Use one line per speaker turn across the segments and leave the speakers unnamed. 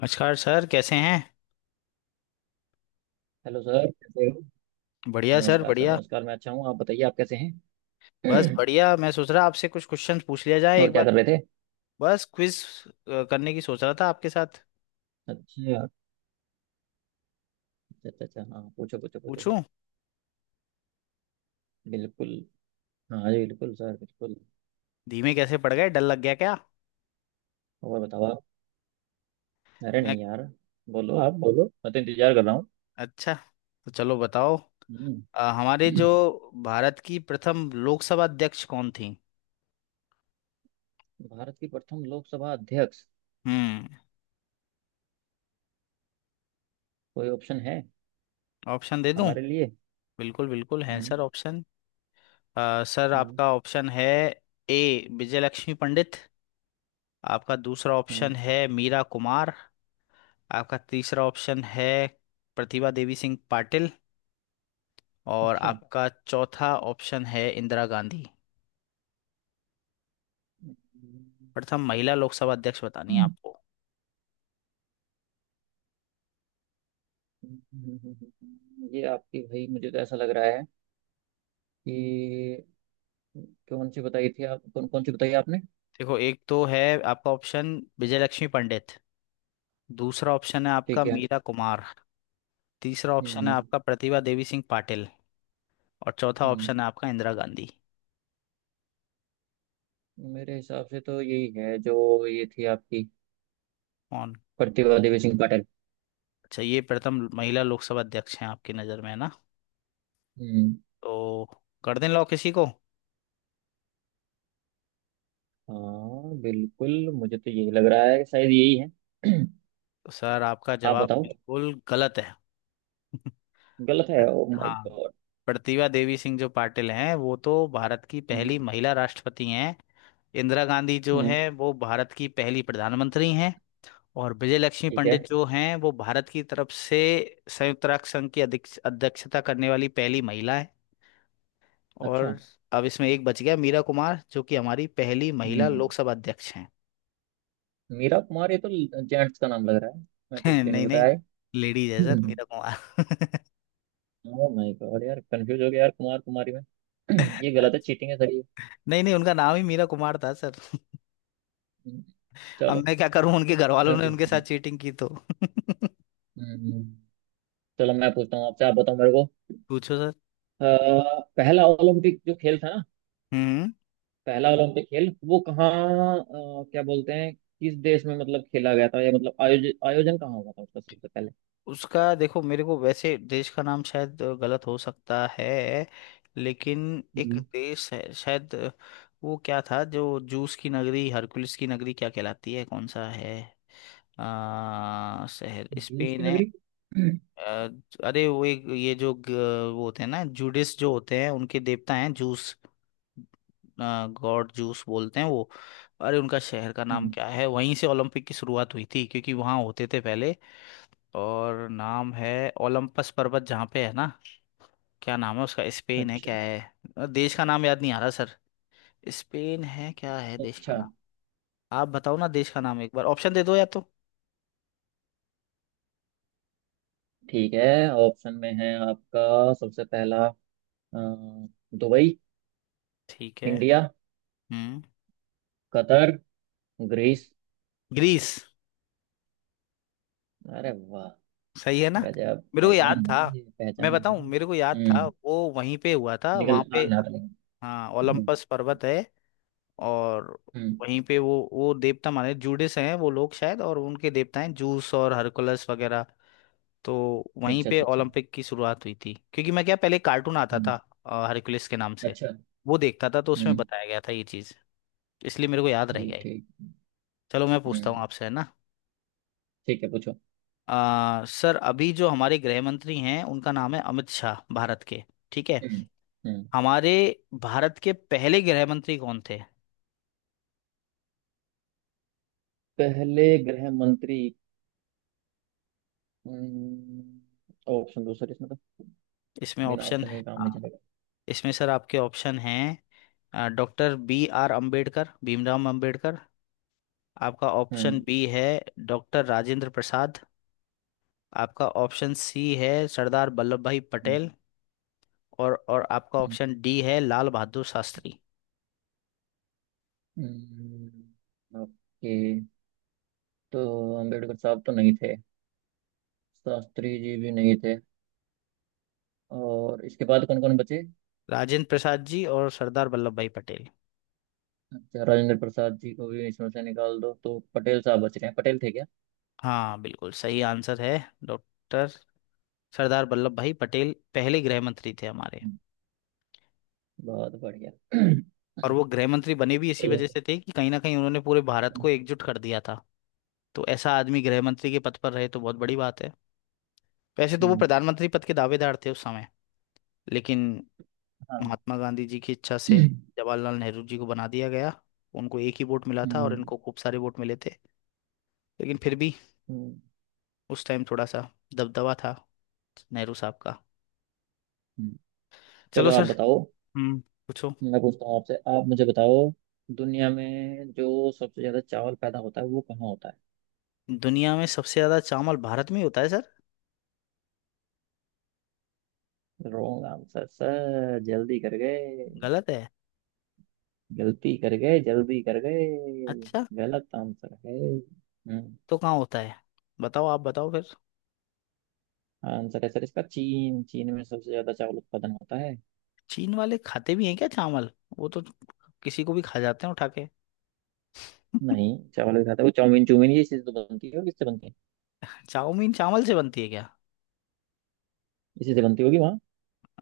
नमस्कार सर, कैसे हैं।
हेलो सर, कैसे हो?
बढ़िया सर,
नमस्कार सर,
बढ़िया।
नमस्कार। मैं अच्छा हूँ। आप बताइए, आप कैसे
बस
हैं?
बढ़िया, मैं सोच रहा आपसे कुछ क्वेश्चंस पूछ लिया जाए
और
एक
क्या
बार।
कर रहे थे?
बस क्विज करने की सोच रहा था आपके साथ।
अच्छा, अच्छा, अच्छा। अच्छा, हाँ, पूछो, पूछो, पूछो सर।
पूछूं?
बिल्कुल। हाँ जी, बिल्कुल सर, बिल्कुल।
धीमे कैसे पड़ गए, डर लग गया क्या।
और बताओ आप। अरे
मैं।
नहीं यार। बोलो आप, बोलो, मैं तो इंतजार कर रहा हूँ।
अच्छा, तो चलो बताओ।
हम्म।
हमारे जो भारत की प्रथम लोकसभा अध्यक्ष कौन थी।
भारत की प्रथम लोकसभा अध्यक्ष।
हम्म।
कोई ऑप्शन है
ऑप्शन दे दूं?
हमारे लिए?
बिल्कुल बिल्कुल हैं
हम्म।
Sir option. सर
हम्म।
आपका ऑप्शन है ए, विजयलक्ष्मी पंडित। आपका दूसरा
हम्म।
ऑप्शन है मीरा कुमार। आपका तीसरा ऑप्शन है प्रतिभा देवी सिंह पाटिल। और
अच्छा।
आपका चौथा ऑप्शन है इंदिरा गांधी।
हम्म।
प्रथम महिला लोकसभा अध्यक्ष बतानी है
हम्म।
आपको।
हम्म। हम्म। हम्म। ये आपकी, भाई मुझे तो ऐसा लग रहा है कि कौन सी बताई थी आप, कौन कौन सी बताई आपने?
देखो, एक तो है आपका ऑप्शन विजयलक्ष्मी पंडित। दूसरा ऑप्शन है आपका
ठीक है।
मीरा कुमार। तीसरा ऑप्शन है
हम्म।
आपका प्रतिभा देवी सिंह पाटिल। और चौथा
हम्म।
ऑप्शन है आपका इंदिरा गांधी।
मेरे हिसाब से तो यही है, जो ये थी आपकी,
कौन?
प्रतिभा देवी सिंह पाटिल।
अच्छा, ये प्रथम महिला लोकसभा अध्यक्ष हैं आपकी नज़र में, है ना।
हम्म।
तो कर दें लॉ किसी को।
हाँ बिल्कुल, मुझे तो यही लग रहा है कि शायद यही है।
तो सर आपका
आप
जवाब
बताओ।
बिल्कुल गलत है। प्र-
गलत है? ओ माय
हाँ,
गॉड।
प्रतिभा देवी सिंह जो पाटिल हैं वो तो भारत की
हम्म।
पहली महिला राष्ट्रपति हैं। इंदिरा गांधी जो
हम्म।
है वो भारत की पहली प्रधानमंत्री हैं। और विजय लक्ष्मी
ठीक है।
पंडित जो हैं वो भारत की तरफ से संयुक्त राष्ट्र संघ की अध्यक्षता करने वाली पहली महिला है।
अच्छा।
और अब इसमें एक बच गया, मीरा कुमार, जो कि हमारी पहली महिला
हम्म।
लोकसभा अध्यक्ष हैं।
मीरा कुमार, ये तो जेंट्स का नाम लग रहा है, मैं तो इसलिए नहीं
नहीं नहीं,
बताया।
लेडीज है सर
हम्म।
Meera Kumar.
Oh my God यार, कंफ्यूज हो गया यार, कुमार कुमारी में। ये गलत है,
अच्छा,
चीटिंग है सर ये।
नहीं नहीं, उनका नाम ही मीरा कुमार था।
हम्म।
अब
चलो
मैं क्या करूं, उनके घर वालों
मैं
ने उनके
पूछता
साथ
हूँ।
चीटिंग की तो।
हम्म। चलो मैं पूछता हूँ आपसे, आप बताओ मेरे को।
पूछो सर।
अ, पहला ओलंपिक जो खेल था ना,
हम्म।
पहला ओलंपिक खेल वो कहाँ, क्या बोलते हैं, किस देश में मतलब खेला गया था, या मतलब आयोजन आयोजन कहाँ हुआ था उसका सबसे पहले?
उसका देखो, मेरे को वैसे देश का नाम शायद गलत हो सकता है। लेकिन एक
हम्म।
देश है शायद। वो क्या था जो जूस की नगरी, हरकुलिस की नगरी क्या कहलाती है, कौन सा है। शहर,
जूस की
स्पेन है?
नगरी?
आ, अरे वो एक ये जो वो होते हैं ना जूडिस जो होते हैं, उनके देवता हैं जूस। गॉड जूस बोलते हैं वो। अरे उनका शहर का नाम
हम्म।
क्या है, वहीं से ओलंपिक की शुरुआत हुई थी, क्योंकि वहाँ होते थे पहले। और नाम है ओलंपस पर्वत जहाँ पे है ना। क्या नाम है उसका, स्पेन है क्या
अच्छा,
है देश का नाम, याद नहीं आ रहा सर। स्पेन है क्या है देश का
अच्छा।
नाम। आप बताओ ना देश का नाम, एक बार ऑप्शन दे दो या तो।
ठीक है, ऑप्शन में है आपका सबसे पहला, अ, दुबई,
ठीक है।
इंडिया,
हम्म।
Qatar, Greece.
ग्रीस।
अरे वाह!
सही है ना।
गजब
मेरे को याद
पहचान
था।
है ये,
मैं
पहचान
बताऊं,
है।
मेरे को याद था,
हम्म।
वो वहीं पे हुआ था, वहां
निकल आ
पे।
रहा था लेकिन।
हाँ,
हम्म।
ओलंपस पर्वत है। और
हम्म।
वहीं पे वो देवता माने जूडिस हैं वो लोग शायद, और उनके देवता हैं जूस और हरकुलस वगैरह। तो वहीं
अच्छा,
पे
अच्छा, अच्छा।
ओलंपिक की शुरुआत हुई थी, क्योंकि मैं क्या, पहले कार्टून आता था
हम्म।
हरकुलस के नाम से।
अच्छा।
वो देखता था तो उसमें
हम्म।
बताया गया था ये चीज़। इसलिए मेरे को याद रह
ठीक,
गया ये।
ठीक।
चलो, मैं पूछता हूँ
हम्म।
आपसे है ना।
ठीक है, पूछो।
सर अभी जो हमारे गृह मंत्री हैं उनका नाम है अमित शाह, भारत के। ठीक है।
हम्म। हम्म।
हमारे भारत के पहले गृह मंत्री कौन थे।
पहले गृह मंत्री। हम्म। ऑप्शन दो सर इसमें तो,
इसमें
बिना
ऑप्शन
ऑप्शन
है
के काम नहीं
हाँ।
चलेगा।
इसमें सर आपके ऑप्शन हैं। Doctor B R Ambedkar, Bhimrao Ambedkar, आपका ऑप्शन
हम्म।
बी है। डॉक्टर राजेंद्र प्रसाद, आपका ऑप्शन सी है। सरदार वल्लभ भाई
हम्म।
पटेल, और आपका
हम्म।
ऑप्शन डी है लाल बहादुर शास्त्री।
ओके। तो अंबेडकर साहब तो नहीं थे, शास्त्री जी भी नहीं थे, और इसके बाद कौन कौन बचे?
राजेंद्र प्रसाद जी और सरदार वल्लभ भाई पटेल।
अच्छा, राजेंद्र प्रसाद जी को भी इसमें से निकाल दो तो पटेल साहब बच रहे हैं, पटेल थे क्या?
हाँ बिल्कुल सही आंसर है। डॉक्टर सरदार वल्लभ भाई पटेल पहले गृह मंत्री थे हमारे।
हम्म। बहुत बढ़िया।
और वो गृह मंत्री बने भी इसी
चलो।
वजह से थे कि कहीं ना कहीं उन्होंने पूरे भारत
हम्म।
को एकजुट कर दिया था। तो ऐसा आदमी गृह मंत्री के पद पर रहे तो बहुत बड़ी बात है। वैसे तो वो
हम्म।
प्रधानमंत्री पद के दावेदार थे उस समय, लेकिन
हाँ।
महात्मा गांधी जी की इच्छा से
हम्म।
जवाहरलाल नेहरू जी को बना दिया गया। उनको एक ही वोट मिला था और
हम्म।
इनको खूब सारे वोट मिले थे। लेकिन फिर भी
हम्म।
उस टाइम थोड़ा सा दबदबा था नेहरू साहब का। चलो
चलो
सर।
आप बताओ।
बिल्कुल, हम्म। पूछो।
मैं पूछता हूँ आपसे, आप मुझे बताओ, दुनिया में जो सबसे ज्यादा चावल पैदा होता है वो कहाँ होता
दुनिया में सबसे ज्यादा चावल भारत में ही होता है सर।
है? रॉन्ग आंसर सर, जल्दी कर गए।
गलत है?
गलती कर गए, जल्दी कर गए।
अच्छा,
गलत आंसर है। हम्म।
तो कहाँ होता है, बताओ, आप बताओ फिर।
आंसर है सर इसका, चीन। चीन में सबसे ज्यादा चावल उत्पादन होता है।
चीन वाले खाते भी हैं क्या चावल, वो तो किसी को भी खा जाते हैं उठा के।
नहीं, चावल भी खाता है वो। चाउमीन, चूमीन ये चीज तो बनती है, और किससे बनती है?
चाउमीन चावल से बनती है क्या?
इसी से बनती होगी वहाँ।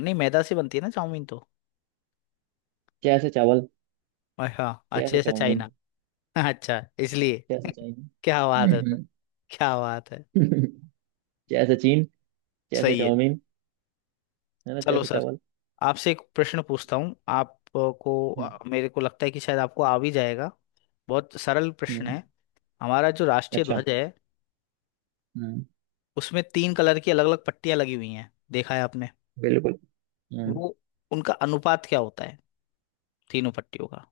नहीं मैदा से बनती है ना चाउमीन तो।
जैसे चावल,
और हाँ,
जैसे
अच्छे से
चाउमीन,
चाइना। अच्छा इसलिए।
जैसे
क्या बात है सर,
चाइनीज।
क्या बात है।
जैसे चीन, जैसे
सही है।
चाउमीन, है ना,
चलो
जैसे
सर,
चावल।
आपसे एक प्रश्न पूछता हूँ आपको।
हम्म।
मेरे को लगता है कि शायद आपको आ भी जाएगा, बहुत सरल प्रश्न
हम्म।
है। हमारा जो राष्ट्रीय
अच्छा।
ध्वज है,
हम्म।
उसमें तीन कलर की अलग अलग पट्टियां लगी हुई हैं, देखा है आपने।
बिल्कुल। हम्म।
वो, उनका अनुपात क्या होता है, तीनों पट्टियों का।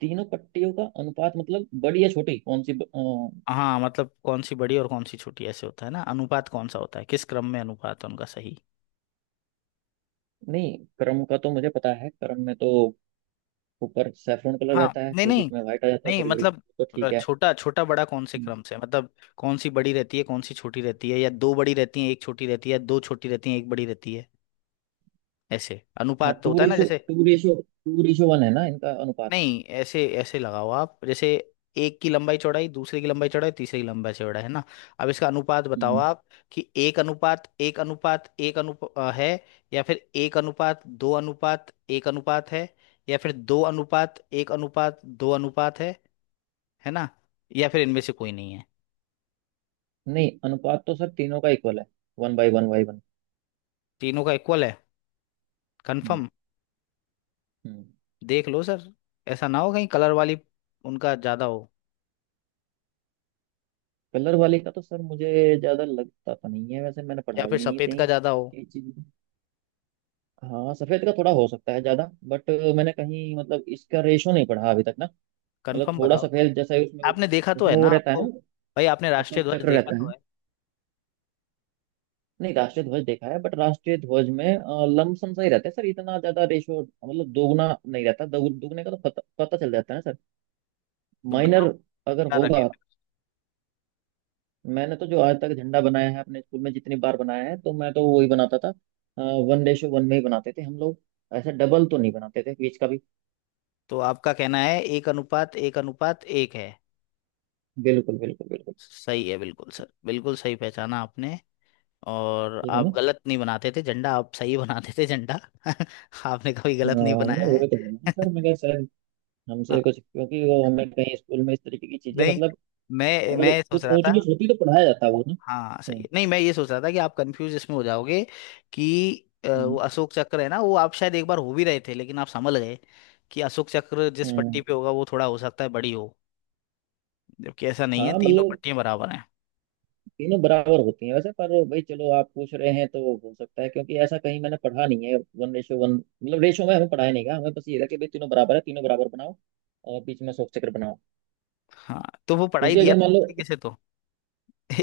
तीनों पट्टियों का अनुपात मतलब बड़ी या छोटी, कौन सी
हाँ मतलब कौन सी बड़ी और कौन सी छोटी, ऐसे होता है ना अनुपात, कौन सा होता है, किस क्रम में अनुपात है उनका सही।
नहीं, क्रम का तो मुझे पता है, क्रम में तो ऊपर सैफरन कलर
हाँ
रहता है,
नहीं
फिर
नहीं
बीच में व्हाइट आ जाता है,
नहीं
फिर ग्रीन।
मतलब
तो ठीक है।
छोटा छोटा बड़ा कौन से
हम्म।
क्रम से, मतलब कौन सी बड़ी रहती है कौन सी छोटी रहती है, या दो बड़ी रहती है एक छोटी रहती है, दो छोटी रहती है एक बड़ी रहती है, ऐसे
हाँ,
अनुपात तो होता है ना जैसे।
टू रेशो वन है ना इनका अनुपात।
नहीं ऐसे ऐसे लगाओ आप, जैसे एक की लंबाई चौड़ाई, दूसरे की लंबाई चौड़ाई, तीसरे की लंबाई चौड़ाई, है ना, अब इसका अनुपात बताओ
हम्म।
आप। कि एक अनुपात एक अनुपात एक अनुप अ, है, या फिर एक अनुपात दो अनुपात एक अनुपात है, या फिर दो अनुपात एक अनुपात दो अनुपात है ना, या फिर इनमें से कोई नहीं है।
नहीं, अनुपात तो सर तीनों का इक्वल है, one by one by one.
तीनों का इक्वल है?
हम्म।
कंफर्म?
हम्म।
देख लो सर, ऐसा ना हो कहीं कलर वाली उनका ज्यादा हो,
कलर वाले का तो सर मुझे ज्यादा लगता तो नहीं है, वैसे मैंने
या
पढ़ा भी
फिर
नहीं है
सफेद
कहीं
का
इस
ज्यादा हो।
ये चीज को। हाँ, सफेद का थोड़ा हो सकता है ज्यादा, बट मैंने कहीं मतलब इसका रेशो नहीं पढ़ा अभी तक ना। मतलब
कंफर्म
थोड़ा
बताओ तो।
सफेद जैसा उसमें
आपने देखा तो है
उसमें
ना
वो रहता है
आपको,
ना,
भाई आपने राष्ट्रीय
अशोक
ध्वज
चक्र
देखा
रहता
तो
है।
है।
नहीं, राष्ट्रीय ध्वज देखा है, बट राष्ट्रीय ध्वज में लमसम सा ही रहता है सर, इतना ज्यादा रेशो मतलब दोगुना नहीं रहता, दुगने का तो पता पता चल जाता है ना सर।
तो
माइनर
बताओ,
अगर
क्या रखें
होगा।
फिर?
मैंने तो जो आज तक झंडा बनाया है अपने स्कूल में, जितनी बार बनाया है तो मैं तो वही बनाता था। वन रेशो वन में ही बनाते थे हम लोग, ऐसा डबल तो नहीं बनाते थे बीच का भी।
तो आपका कहना है एक अनुपात एक अनुपात एक है।
बिल्कुल, बिल्कुल, बिल्कुल।
सही है, बिल्कुल सर, बिल्कुल सही पहचाना आपने। और
ठीक है ना।
आप गलत नहीं बनाते थे झंडा, आप सही बनाते थे झंडा। आपने कभी
हाँ,
गलत नहीं
मैं
बनाया
वही तो बोल रहा हूँ
है।
सर, मैं कहा शायद
हाँ,
हमसे कुछ, क्योंकि वो हमें कहीं स्कूल में इस तरीके की चीजें
नहीं
मतलब,
मैं
अगर
मैं सोच
कुछ
रहा
ऊंच
था।
नीच होती तो पढ़ाया जाता वो ना।
हाँ सही
हम्म।
है, नहीं मैं ये सोच रहा था कि आप कंफ्यूज इसमें हो जाओगे, कि वो
हम्म।
अशोक चक्र है ना, वो आप शायद एक बार हो भी रहे थे, लेकिन आप समझ गए कि अशोक चक्र जिस पट्टी
हम्म।
पे होगा वो थोड़ा हो सकता है बड़ी हो, जबकि ऐसा नहीं है,
हाँ
तीनों
मतलब,
पट्टियां बराबर हैं।
तीनों बराबर होती हैं वैसे, पर भाई चलो आप पूछ रहे हैं तो हो सकता है, क्योंकि ऐसा कहीं मैंने पढ़ा नहीं है, वन रेशो वन मतलब रेशो में हमें पढ़ाया नहीं गया, हमें बस ये था कि भाई तीनों बराबर है, तीनों बराबर बनाओ और बीच में अशोक चक्र बनाओ।
हाँ तो वो पढ़ाई
क्योंकि
दिया
अगर
था
मान
एक
लो,
तरीके से तो।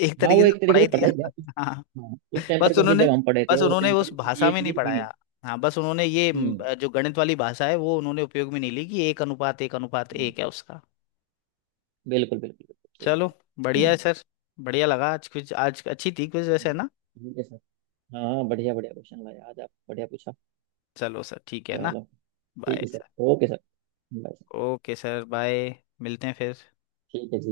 एक
हाँ,
तरीके
वो
से
एक तरीके से
पढ़ाई दिया।
पढ़ाया गया
हाँ,
हाँ उस टाइम पर,
बस
क्योंकि
उन्होंने
जब हम पढ़े थे
बस
उस
उन्होंने
टाइम
उस
पर
भाषा
ये
में नहीं
चीजें थी नहीं।
पढ़ाया। हाँ बस उन्होंने ये
हम्म।
जो गणित वाली भाषा है वो उन्होंने उपयोग में नहीं ली, कि एक अनुपात एक अनुपात
हम्म,
एक है उसका।
बिल्कुल, बिल्कुल, बिल्कुल सही बात
चलो,
है।
बढ़िया है
हम्म।
सर। बढ़िया लगा आज, कुछ आज अच्छी थी कुछ वैसे, है ना।
ठीक है सर। हाँ, बढ़िया, बढ़िया क्वेश्चन लाया आज, आप बढ़िया पूछा।
चलो सर, ठीक है ना।
चलो, ठीक
बाय
है sir.
Sir.
Okay sir, bye sir.
Okay sir, bye. मिलते हैं फिर।
ठीक है जी।